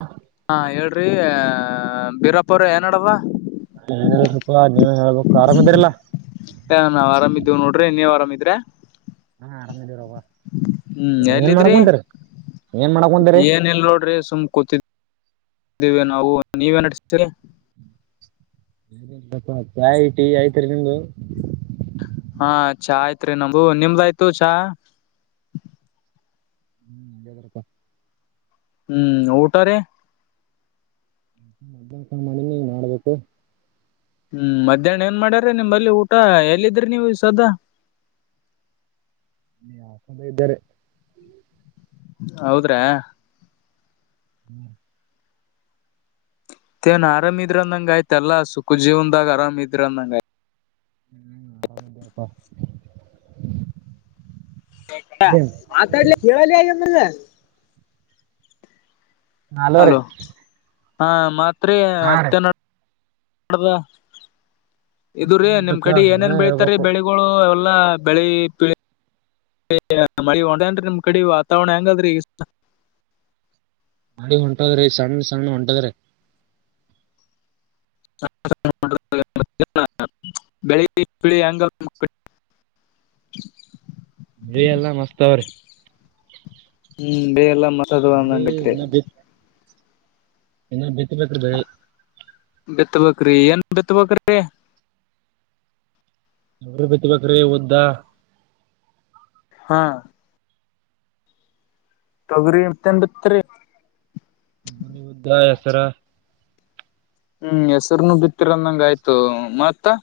ಹಾ. ಹಾ ಹೇಳ್ರಿ ಬಿೀರಪ್ಪ್ರ ಏನಡವ. ಸ್ವಲ್ಪ ನೀವನ್ ಹೇಳ್ಬೇಕು ಆರಾಮ ಇದರಿಲ್ಲಾ ಹ ನಾವ್ ಆರಾಮ ಇದೇವು ನೋಡ್ರಿ ನೀ ಆರಾಮಿದ್ರೆ. ಹಾ ಆರಾಮ ಇದೀರ. ಹ್ಮ್ ಎಲ್ಲಿದ್ರಿ ಏನ್ ಮಾಡಕ್ ಕುಂತೀರಿ ಏನ ಇಲ್ ನೋಡ್ರಿ ಸುಮ್ ಕೂತಿದ. ಈಗ ನಾವು ನೀವೇನ್ಡತೀರಿ. ಚಾಯ ಟಿ ಆಯ್ತ್ರಿ ನಿಮ್ದು. ಹಾ ಚಾ ಆಯ್ತ್ರಿ ನಮವು ನಿಮ್ದ ಆಯ್ತು ಚಾ. ಹ್ಮ್ ಅದ್ರಪ್ಪ [unintelligible] ಹ್ಮ್ ಊಟ ರಿ. ಹ. ಹ್ಮ್ ಮಧ್ಯಾಹ್ನ ಏನ್ ಮಾಡ್ಯ್ರ ನಿಮ್ಮಲ್ಲಿ ಊಟ ಎಲ್ಲಿದ್ರಿ ನೀವು ಸದಾ. ನೀ ಯಕಂದ ಇದ್ದಾರೆ. ಹೌದ್ರಾ. ಹ್ಮ್ ಏನ್ ಆರಾಮಿದ್ರ ಅಂದಂಗ ಆಯ್ತಲ್ಲ ಸುಖ ಜೀವನ್ದಾಗ ಆರಾಮ ಇದ್ರಂದಂಗಯ. ಹ್ಮ್ ಆರಾಮಿದ್ದಪ್ಪ. ಆತಡ್ಲ್ಲ ಕೆಲ. ಹಲೋ ಹ ಮಾತ್ ಹಾ ರೀ ಹತ್ತ. ಮಾಡದ ಇದು್ರೀ ನಿಮ್ ಏನಿಲ್ರಪ್ಪ ಕಡೆ ಏನೇನ್ ನೀವೇ ಬೆಳತಾರೀ ಹೇಳ್ಬೇಕು ಬೆಳೆ. ಎಲ್ಲಾ ಬೆಳಿತಿವಿ ಮಿ ಒೇನ್ಿ ನಿಮ್ ಕಡೆ ವಾತಾವರಣ ಹೆಂಗಾದ್ರಿ ಈಗ. ಮಾಡ ಹೊಂಟದ್ರ ಈ ಸಣ್ಣ ಸಣ್ಣ ಹೊಂಟದ್ರೆ. [unintelligible] ಬೆಳಗ್ಳಿ ಅಂಗ. ನೀ ಎಲ್ಲಾ ಮಸ್ತ್ ಅವ್ರಿ. ಹ್ಮ್ ಬೇ ಎಲ್ಲಾ ಮಸದು ಬೆಳಿ ಅಂಗಂಗತ್ರಿ ಏ ಬಿತ್ ಬೇಕ್ರೆ ಬೇಿ ಬಿತ್ತಬೇಕ್ರಿ ಏನ್ ಬಿತ್ತಬೇಕ್ರಿ ನ್ರರು ಬಿತ್ಬೇಕ್ರೀ ಓದ್ದ ಹಾ ತಗರಿ ಎನ್ ಬಿತ್ರಿ ಮನ ಉದ್ದ ಹೆಸರ ಹ್ಮ್ ಹೆಸರುನು ಬಿತ್ತಿರಂದಂಗ ಆಯ್ತು ಮತ್ತ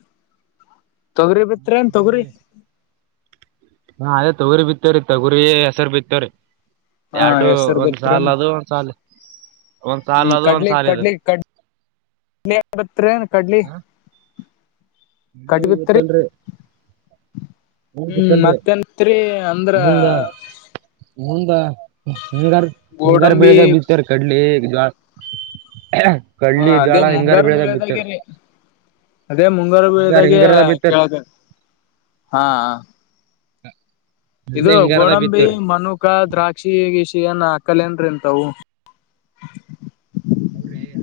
ತೊಗರಿಿ ಬಿತ್ೇಏನ್ ತೊಗ್ರರಿ ಹಾ ಅದೇ ತಗರಿ ಬಿತ್ತೇವ್ರರಿ ತಗರಿ ಹೆಸರು ಬಿತ್ತೇವ್ರರಿ. ಹಾ ಎರಡು ಹೆಸರು ಒಂದ್ ಬಿತ್ರೇನ್ ಸಲ್ ಅದು ಒಂದ್ಸಲ್ ಒಂದ್ ಹ್ಮ್ ಸಲ್ ಅದು ಒಂದ್ ಸಾಲ ಇದು. ಇತ್ತೇ ಕಡ್ಲಿ. ಕಡ್ಲಿ ಬಿತ್ತರಿ ಇವತ್ತಲ್ರಿ ಹ್ಮ್ ಮತ್ತೆನ್ತ್ರಿ ಅಂದ್ರ ಮುಂದ ಮುಂದ ಹಿಂಗಾರ ಹಿಂಗಾರ ಗೋಡಂಬಿ ಬೆಳದ ಬಿತ್ತಾರ ಕಡ್ಲಿ ಜ ಹಾ ಕಡ್ಲಿ ಅದೇ ಜಳ ಹಿಂಗಾರ ಮುಂಗಾರು ಬೆಳದಾಗ ಬಿತ್ತಾಾರ ಬೆಳೆದಾಗ್ಯರಿ ಅದೇ ಮುಂಗಾರು ಬೆಳದಾಗ ಹಿಂಗಾರದ ಬಿತ್ತಾರ ಕೇಳ ಹಾ ಒಳ್ಳೆ ಇದು ಹಿಂಗಾರದ ಗೋಡಂಬಿ ಬಿತ್ತವ್ರಿ ಮನುಕ ದ್ರಾಕ್ಷಿಗಶನ್ ಅಕ್ಕಲ ಏನ್ರಿ ಅಂತವು ಹ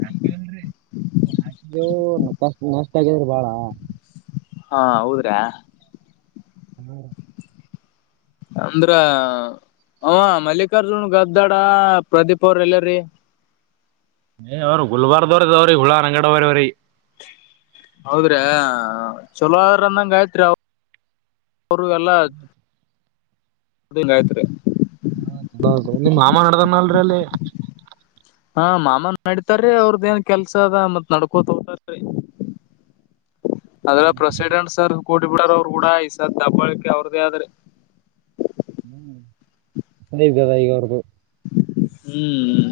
ಹಾಕಲ್ ಹಾಕಿದವು ಕಷ್ಟ ನಷ್ಟ ಆಗ್ಯದ್ರಿ ಬಾಳ ಹಾ ಹೌದ್ರೆ ಹ್ಮ್ ಅಂದ್ರ ಅವ ಮಲ್ಲಿಕಾರ್ಜುನ್ ಗದ್ದಾಡ ಪ್ರದೀಪ್ ಅವ್ರ ಎಲ್ಲಾರ ಏ್ ಅವ್ರು ಗುಲ್ಬಾರ್ದವ್ರ ಇದದಾವ್ರೀ ಹುಳಾ ಅಂಗಡವರವ್ರೀ ಹೌದ್ರೆ ಚಲೋದ್ರ ಅಂದಂಗ ಆಯ್ತ್ರಿ ಅವ್ರ ಎಲ್ಲ ಹಿಂಗ ಐತ್ರಿ ಹಾ ತುಾದು ನಿಮ್ಮ್ ಮಾಮ ನಡ್ದನ್ ಅಲ್ರಿ ಅಲ್ಲಿ ಹಾ ಮಾಮನ್ ನಡಿತಾರೀ ಅವ್ರದ ಏನ್ ಕೆಲ್ಸ ಅದ ಮತ್ ನಡ್ಕೋತೋತಾರೀ ಅದ್ರ ಪ್ರೆಸಿಡೆಂಟ್ ಸರ್ ಕೂಡಿ ಬಿಡೋಾರ ಅವರು ಕೂಡ ಈ ಸರ್ ದಬ್ಬಾಳಕೆ ಅವ್ರದೇ ಆದ್ರೆ ಹ್ಮ್ೇವಗದ ಈಗ ಅವ್ರ್ದು ಹ್ಮ್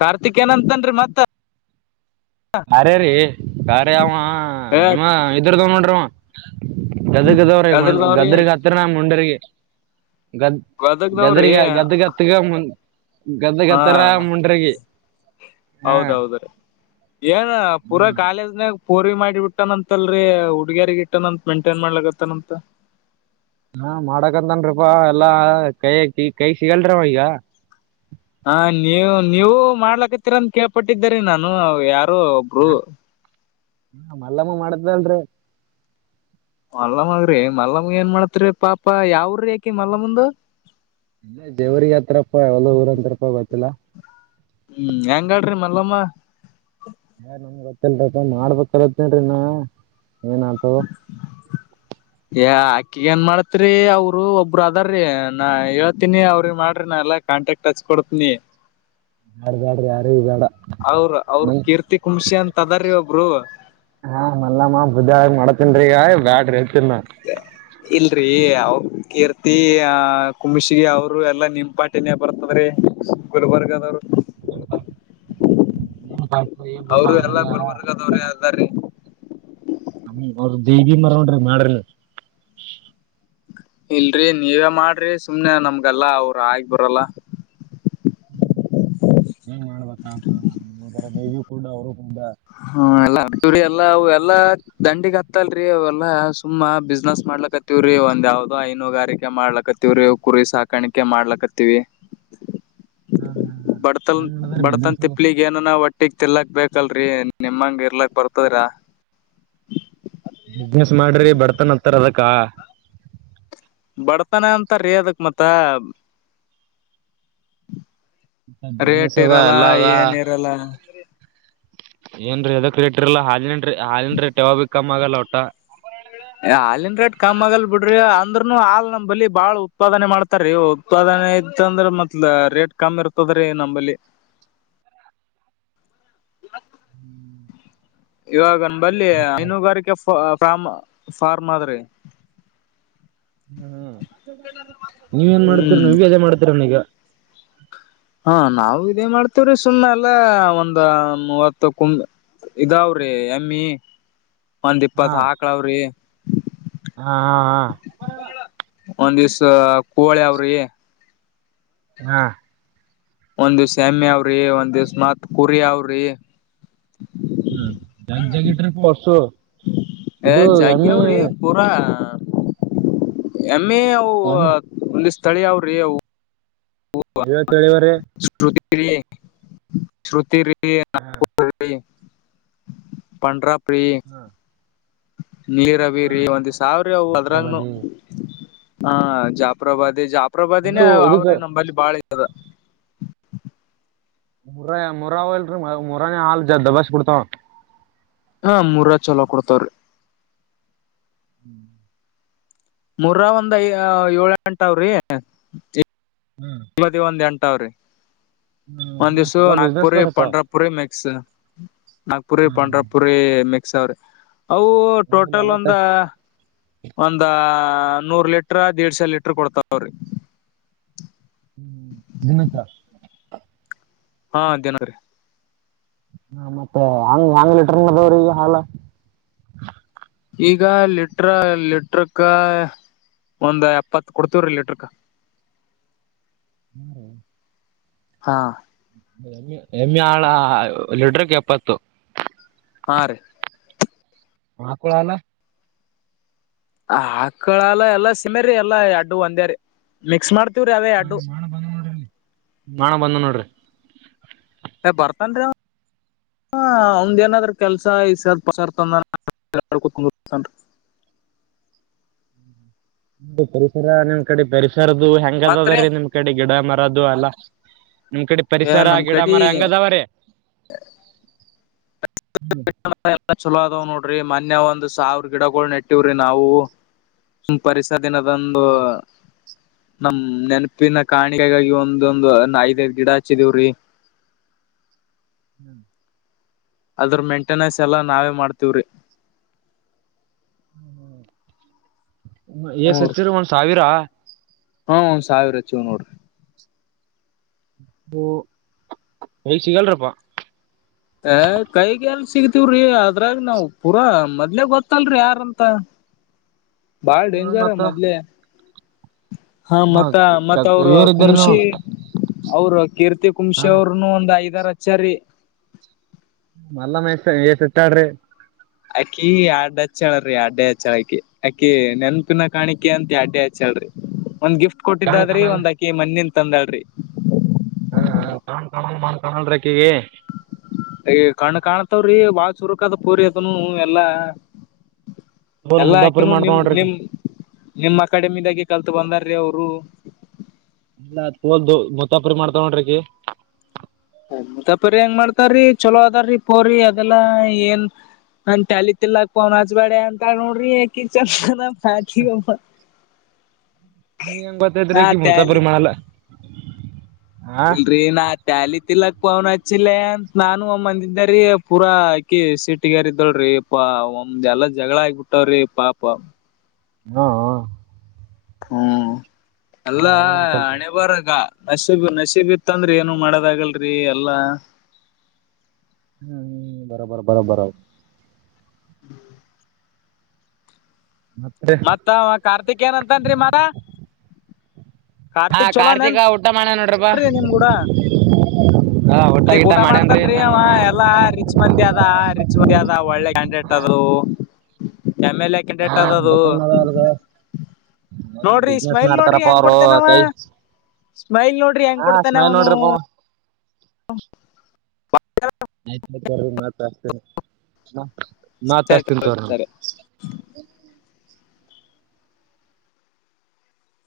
ಕಾರ್ತಿಕೇನಂತನ್ರಿ ಮತ್ತ ಅರೇ ರೀ ಬಾರಿ ಅವ ಏ ನಿಮ್ಮ ಇದ್ರದವ ನೋಡ್ರಿ ಅವ ಗದಗದವ್ರೀ ಗದಗ್ದವ್ರಿ ಗದ್ರಿಗೆ ಹತ್ರನ ಮುಂಡ್ರಗಿ ಗದ್ ಗದರಿ ಗದಗ್ದವ್ರಿ ಗ ಗದ್ದ ಗತ್ತುಗ ಮು ಗದ್ದ ಹಾ ಗದತ್ತಾರ ಮುಂಡ್ರಗಿ ಹಾ ಏನ್ ಪೂರಾ ಕಾಲೇಜ್ನಾಗ ಪೂರಿವಿ ಮಾಡಿಬಿಟ್ಟನಂತಲ್ರರಿ ಹುಡುಗ್ಯಾರಿಗ ಇಟ್ಟನಂತ ಮೇಂಟೈನ್ ಮಾಡ್ಲತ್ತನಂತ ಹಾ ಮಾಡಕಂತನ್ಿಪಾ ಎಲ್ಲಾ ಕೈ ಕೈ ಸಿಗಲ್ರವ ಈಗ ಹ ನೀವು ನೀವು ಮಾಡ್ಲಕತ್ತೀರಂತ ಕೇಳ್ಪಟ್ಟಿದ್ದರಿ ನಾನು ಯಾರು ಹುಡುಗ್ರು ಹ ಮಲ್ಲಮ್ಮ ಮಾಡದ್ಲ್ರರಿ ಮಲ್ಲಮ್ಮಗ್ರಿ ಮಲ್ಲಮ್ಮ ಏನ್ ಮಾಡತಿರಿ ಪಾಪ ಯಾವ್ ಉರಿ ಅಕಿ ಮಲ್ಲಮ್ಮಂದು ಇಲ್ಲೆ ದೇವ್ರಿಗೆ ಹತ್ತಪ್ಪ ಎಲ್ಲೋ ಊರ ಅಂತತ್ರಪ್ಪ ಗೊತ್ತಿಲ್ಲಾ ಹ್ಮ್ ಹೆಂಗಾಳ್ರಿ ಮಲ್ಲಮ್ಮ ಏ ನಮ್ಗೆ ಗೊತ್ತಲ್ರಿಪ ಮಾಡ್ಬೇಕರ್ಯತಿನ್ರಿ ನಾ ಏನ್ ಆತು ಏ ಅಕ್ಕಿಗ ಏನ್ ಮಾಡತ್ರಿ ಅವರು ಒಬ್ಬರು ಅದಾರ್ರೀ ನಾ ಹೇಳ್ತೀನಿ ಅವ್ರಿ ಮಾಡ್ರಿ ನಾ ಎಲ್ಲ ಕಾಂಟ್ಯಾಕ್ಟ್ ಟಚ್ ಕೊಡುದ ನೀ ಬ್ಯಾಡ ಬ್ಯಾಡ್ರಿ ಯಾರಿಗ್ ಬೇಡ ಅವ್ರ ಅವ್ರ ನಂಗ್ ಕೀರ್ತಿ ಕುಂಶಿ ಅಂತ ಅದ್ರೀ ಒಬ್ರು ಹಾ ಮಲ್ಲಮ ಗುದ್ದ್ಯಾಡಿ ಮಾಡತಿನ್ರಿ ಇಗಾ ಬ್ಯಡ್ರಿ ಅತನ ನಾ ಇಲ್ರಿ ಅವ ಕೀರ್ತಿ ಆ ಕುಮಶಗಿ ಅವರು ಎಲ್ಲಾ ನಿಮ್ಮ ಪಾ ತಿನ್ಯ ಬರ್ತದ್ ರಿ ಗುಲ್ಬರ್ಗದವ್ರು [unintelligible] ಅವರು ಎಲ್ಲಾ ಅವ್ರಲ್ಲ ಗುಲ್ಬರ್ಗದವ್ರೇ ಅದಾರಿ ಹ್ಮ ಅವ್ರ ಜಿಬಿ ನೋಡ್ರೆ ನೋಡಿ ಮಾಡ್ರಿ ಅಲ್ಲಿ ಇಲ್ರಿ ನೀವೇ ಮಾಡ್ರಿ ಸುಮ್ನೆ ನಮ್ಗೆಲ್ಲ ಅವರು ಆಗಿಬರಲ್ಲ ಹ್ಮ್ ಏನ್ ಮಾಡ್ಬೇಕಾರೆ ದೇವಿ ಕುಡ್ಡ ಅವರು ಕುಡ್ಡ ಹ್ಮ ಎಲ್ಲ ಅದುರಿ ಎಲ್ಲಾ ಅವ ಎಲ್ಲಾ ದಂಡಿಗ್ ಹತ್ತಲ್ರಿ ಅವೆಲ್ಲಾ ಸುಮ್ಮ ಬಿಸ್ನೆಸ್ ಮಾಡ್ಲಕ್ತ್ ತ್ತವ್ರೀ ಒಂದ್ ಯಾವ್ದೋ ಹೈನುಗಾರಿಕೆ ಮಾಡ್ಲಕತ್ತೀವ್ರೀ ಕುರಿ ಸಾಕಾಣಿಕೆ ಮಾಡ್ಲಕತ್ತೀವಿ ಹಾ ಹಾ ಹಾ ಬಡತನ್ ಹೆಂಗ್ ನಡದಾರಿ ಬಿಸ್ನೆಸ್ ಬಡತನ್ ಅದು ತಿಪ್ಪಲಿ ಈ ಏನ ನಾವ ಹೋಟ್ಟಿಗ್ ತಿನ್ಲಕ್ ಬೇಕಲ್ರಿ ನಿಮ್ಮಂಗ ಇರ್ಲಕ್ ಬರ್ತದರೀ ಬಿಸ್ನೆಸ್ ಮಾಡ್ರಿ ಬರ್ತನ್ ಅತ್ತಾರ ಅದಕ್ಕ ಬಡ್ತಾನ ಅಂತರಿ ಅದಕ್ ಮತ್ತ ರೇಟ್ ಬಿಸಿನೆಸ್ ಅದ ಇರಲ್ಲ ಎಲ್ಲಾ ಅದ ಏನ್ ಇರಲ್ಲ ಏನ್ ಎದಕ್ ರೆಟಿರಲ್ಲ ಹಾಲಿನ್ ಹಾಲನ್ ರೇಟ್ ಯಾವಾಗ ಬಿ ಕಮ್ಮ್ ಆಗಲ್ಲ ಒಟ್ಟ ಹಾಲನ್ ರೇಟ್ ಕಮ್ ಆಗಲ್ ಬಿಡ್ರಿ ಅಂದ್ರು ಹಾಲ ನಮಂಬಲಿ ಬಾಳ ಉತ್ಪಾದನೆ ಮಾಡ್ತ ಇತ್ತ ರೀ ಉತ್ಪಾದನೆ ಇತ್ ಅಂದ್ರ ಮತ್ಲ ರೇಟ್ ಕಮ್ಮಿ ಇರ್ತದ ರೀ ನಂಬಲ್ಲಿ ಹ್ಮ್ ಇವಾಗನ್ ನಮಂಬಲ್ಲಿ ಹೈನುಗಾರಿಕೆ ಫ್ಮ್ ಫಾರ್ಮ್ ಆದ್ರಿ ಹ್ಮ್ ನೀವ ಏನ್ ಮಾಡ್ತೀರಿ ಹ್ಮ್ ನೀವ್ವಿ ಅದೆೇ ಮಾಡ್ತೀರಿನ ಇಗಾ ಹಾ ನಾವು ಇದೇ ಮಾಡ್ತವ್ರಿ ಸುಮ್ನೆ ಎಲ್ಲಾ ಒಂದ ಮೂವತ್ತು ಕುಂಬ ಇದಾವ್ರಿ ಎಮ್ಮಿ ಒಂದ್ ಇಪ್ಪತ್ ಹಾ ಆಕ್ಳಾವ್ರಿ. ಹಾ ಹಾ ಹಾ. ಒಂದಿವ್ಸ ಕೋಳಿ ಅವ್ರಿ ಹಾ ಒಂದಿವಸ್ ಎಮ್ಮಿ ಅವ್ರಿ ಒಂದ ದಿವ್ಸ ಮತ್ ಕುರಿ ಅವ್ರಿ ಹ್ಮ್ ಜ್ಯ ಜಗಿ ಇಟ್ಟರಿ ಪಾ ಹಸು ಇದೂ ಎಮ್ಮಿ ಪುರಾ ಯಮ್ಮಿ ಅವ [unintelligible] ಒಂದಿಸತಳೀ ಅವ್ರಿ ಅವು ನೀವ ತಳವ್ರೀ [unintelligible] ಪನಂಡರ ಪ್ರಿ ನೀರಬೀರಿ ಒಂದ ಸಾವ್ರ ಅ ಅದ್ರಂಗನು ಪ್ರಭದಿ ಹಾ ಜಾಫ್ರಬಾದಿ ಜಾಫ್ರಬಾದಿನೇ ಇದು ಇದಕ್ಕೆ ಅವ್ರೇ ನಂಬಲ್ಲಿ ಬಾಳ ಇದ ಮುರ ಮುರಾವ ಇಲ್ರರಿ ಮುರಾನೇ ಹಾಲ ಜ ದಬ್ಬಾಸಿ ಕೋಡ್ತಾವ ಹಾ ಮೂರ್ ಚಲೋ ಕೊಡ್ತಾವ್ರಿ ಹ್ಞೂ ಮೂರಾವ ಒಂದ್ ಏಳ ಎಂಟಾವ್ರಿ ಹ್ಮ್ ಇದಿ ಒಂದ ಎಂಟ ಅದಾವ್ರಿ ಒಂದ್ ಹ್ಮ್ ದಿವಸ ಚಲೋ ನಾಗಪುರಿ ಬಿಸ್ನೆಸ್ದಾರ್ ಅಪ್ಪ ಪ್ರಂಡಾ ಪುರಿ ಮಿಕ್ಸ್ ನಾಗಪುರಿ ಹ್ಮ್ ಪಂಡ್ರಪುರಿ ಮಿಕ್ಸ್ ಅವ್ರಿ ಅವು. ನಿಮ್ಮಲ್ಲಿ ಟೋಟಲ್ ಎಲ್ಲತ್ತ ಒಂದು ಒಂದ ನೂರ್ ಲೀಟ್ರ ದೀಡಸೇ ಲೀಟ್ರ ಕೊಡ್ತಾವ್ರಿ. [unintelligible] ಹಾ ದಿನರಿ ಹ ಮತ್ತೆ ಹಂಗ ಆಂಗ್ ಲೀಟರ್ ಮದವ್ರಗೆ ಹಾಲಾ. ಈಗ ಲಿಟ್ರ ಲಿಟ್ರಕ್ಕ ಒಂದ್ ಎಪ್ಪತ್ ಕೊಡ್ತೀವ್ರಿ ಲೀಟರ್ಕ ಹೂ ರ್ರೀ ಹಾ ಹೆಮ್ಮೆ ಹೆಮ್ಮೆ ಹಾಲಾ ಲಿಟ್ರಕ್ ಎಪ್ಪತ್ತು ಹಾ ರೀ ಆಕಳ ಹಾಲ ಆಕ್ಕಳಲ್ಲ ಎಲ್ಲಾ ಸಿಮ್ಮ್ರೀ ಎಲ್ಲಾ ಅಡ್ಡು ಒಂದ್ಯ ರೀ ಮಿಕ್ಸ್ ಮಾಡ್ತಿವ್ರಿ ಅವದೇ ಅಡ್ಡು ಬ ನೋಡ್ರಿ ನಣ ಬಂದ ನೋಡ್ರಿ ಏ್ ಬರ್ತನ್ರೀ ಅಂವ್ ಹ ಒಂದದಿನಾದ್ರ ಕೆಲ್ಸ ಐದ ಪರಿಸರ ನಿಮ್ ಕಡೆ ಪರಿಸರ್ದ ಹೆಂಗ ಅದ ಮತ್ರಿ ಅದ್ರೀ ನಿಮ್ ಕಡೆ ಗಿಡ ಮರದು ಅಲ್ಲ ನಿಮ್ ಕಡೆ ಏ ಪರಿಸರ ನಮ್ ಗಿಡ ಕಡಿ ಮರ ಹೆಂಗದಾವರೀ ಎಲ್ಲ ಚಲೋ ಅದಾವ್ ನೋಡ್ರಿ ಮನ್ೆ ಒಂದ್ ಸಾವಿ್ರ ಗಿಡಗಳಗಳು ನೆಟ್ಟಿವ್ರಿ ನಾವು ಪರಿಸರ ದಿನದೊಂದು ಹ್ಮ್ ನಮ್ ನೆನಪಿನ ಕಾಣಿಕೆಗಾಗಿ ಒಂದೊಂದು ಐದ್ೈಐ್ ಗಿಡ ಹಚ್ಚಿದೀವ್ರೀ ಹೂ ಅದ್ರ ಮೇಂಟೆನೆನ್ಸ್ ಎಲ್ಲಾ ನಾವೇ ಮಾಡ್ತವ್ರಿರೀ ಎಏಸಹಚಿರಿ ಒಂದ್ ಸಾವಿರ ಹುಂಒಂದ ಸಾವಿರ ಹಚ್ಚಿವಿ ನೋಡ್ರಿ ಓಂ ಎಲ್ಲಿ ಸಿಗಲ್ರಪ್ಪಾ ಅ ಕೈಗೆಲ್ ಸಿಗ್ತಿವ್ರಿ ಅದ್ರಾಗ ನಾವ್ ಪೂರಾ ಮೊದ್ಲೆಗ್ ಗೊತ್ತಲ್ರಿ ಯಾರಂತ. ಬಾಳ ಹ ಡೆಂಜರ್ ಮತ್ತ ಮಾಡ್ಲೆ ಹಾ ಮತ್ತ ಮತ್ತ ಅವರು ಇವ್ರ ಇದ್ದಾರ ನೀವು ಕುಂಶಿ ಅವರು ಕೀರ್ತಿ ಕುಂಶಿ ಅವರು. ಒಂದ್ ಐದರ ಹಚ್ಚರಿ ಮಲ್ಲ ಮೈಸ ಏ ಸುತ್ತಾಡ್ರಿ. ಅಕ್ಕಿ ಅಡ್ ಹಚ್ಚಳ್ರಿ ಅಡ್ಡೆ ಹಚ್ಚಳ ಅಕಿ ಅಕ್ಕಿ ನೆನ್ಪಿನ ಕಾಣಿಕೆ ಅಂತ ಅಡ್ಡ ಹಚ್ಚಳ್ರಿ. ಒಂದ್ ಗಿಫ್ಟ್ ಕಾಣ ಕೊಟ್ಟಿದ್ದ್ರಿ ಕಾಣ ಒಂದ್ ಅಕಿ ಮಣಿಂದ ತಂದಳ್ರಿ ಹಾ ಕನ್ ಕಾಣಾ ಮಣ ಕಾಣಲ್ ರ್ರೀ ಆಕಿಗೆ ಕಣು ಕಾಣತವ್ರಿ ಬಾಳ ಚುರುಕ ಅದವ್ ಪೂರಿ ಅದನು ಎಲ್ಲಾ. ತೋಲ್ ಎಲ್ಲಾ ಮುದ್ದಾಪುರಿ ಹಾಕಿನೂ ಮಾಡ್ತಾಳ ನಿಮ್ ನೋಡ್ರಿ ಆಕಿ ನಿಮ್ ನಿಮ್ ಅಕಡೆಮಿದಾಗೆ ಕಲ್ತ್ ಬಂದಾರೀ ಅವ್ರು. ಇಲ್ಲ ತೋಲ್ ದ ಮುತಾಪ್ರರಿ ಮಾಡ್ತಾಳ್ ನೋಡ್ರಿ ಅಕ್ಕಿ ಮುತಾಪರಿ ಹೆಂಗ್ ಮಾಡ್ತಾರೀ ಚಲೋ ಅದಾರೀ ಪೋ್ರಿ ಅದೆಲ್ಲಾ ಏನ್ ಅಂತ ಅಲತಿಲಾಕ್ ಪೋನ್ ಅಚ್ಚ ವ ವಾಡ್ಯ ನೋಡ್ರಿ ಯಾಕಿ ಚಂದ ಹಾಂಜಿ ಒಮ್ಮತ ನೀ ಹೆಂಗ್ ಬತತ ರೆ ಮುತಾ ಪೂರಿ ಮಾಡಲ್ಲ ಹಾ ಇಲ್ರರಿ ಏನಾತ್ ್ಯಾಲಿ ತಿಲಕ್ ಪವನ್ ಹಚ್ಚಿಲ್ ಅಂತ ನಾನು ಒಮ್ಮೆ ಮಂದ ಇದಿದ್ದಾರೀ ಪೂರಾ ಆಕಿ ಸಿೀಟಿಗೇರಿದುಳ್ರಿ ಪಾ ಒಮ್ದ್ ಎಲ್ಲಾ ಜಗಳ ಆಗಬಿಟ್ಟಾವ್ರಿ ಪಾಪಾ ಹಾ ಬಾಳ ಅಲ್ಲ ಹೈರಾಣ ಅಲ್ಲ ಐತಲ್ರಿ ಹಣೆ ಬರ್ಗ ನಶಿಬ ನಶಿಬಿತ್ತಂದ್ರಿ ಏನು ಮಾಡೋದಗಲ್ರಿ ಎಲ್ಲಾ ಹ್ಮು ಬರೋಬ್ಬರ್ ಬರೋಬ್ಬರ್ ಅವ. ಹ್ಮ್. ಮತ್ತ್. ಮತ್ತ ಕಾರ್ತಿಕ ಏನಂತನ್ರಿ ಮರ. ಹಾ ಕಾರ್ತಿಕ್ ಕಾರ್ತಿಕ ಚಲೋನನ್ರಿ ಊಟ ಮಾಡನ್ ನೋಡ್ರಿ. ನಿಮ್ ಗೂಡ ಹ ಒಊಟ್ಟ ಗಿಟ ಮಾಡ್ಯನ್ರಿ ಚಂದಮ. ಲ್ಲ ರಿಚ್ ಮಂದಿ ಅದ ರಿಚ್ ಮಂದಿ ಅದ ಒಳ್ಳೆ ಕ್ಯಾಂಡಿಡೇಟ್ ಅದು ಎಮ ಲ್ ಏ. ಡೇಟ್ ಹಾ ಅದದು. ದುಕಾನ್ ಅದ ಅವ್ರ್ದ ಹಾ ನೋಡ್ರಿ ಬಿಸ್ನೆಸ್ ಸ್ಮೈಲ್ ನೋಡ್ರಿ ಮಾಡ್ತಾರಪ್ಪ ಹೆಂಗ್ ಅವ್ರು ಕೊಡ್ತನವ ಕೈ ಸ್ಮೈಲ್ ನೋಡ್ರಿ. ಹೆಂಗ್ ಹಾ ಕೊಡ್ತಾನ ಸ್ಮೈಲ್ ಅವನು. ನೋಡ್ರಿಪ್ಪ ಆಯ್ತ [unintelligible] ಮತ್ತ ಹಚ್ತೇನಿ ಮತ್ತ ಸರಿ. ಹಚ್ತೇನಿ ತೊಗೊರಿ. ಸರಿ.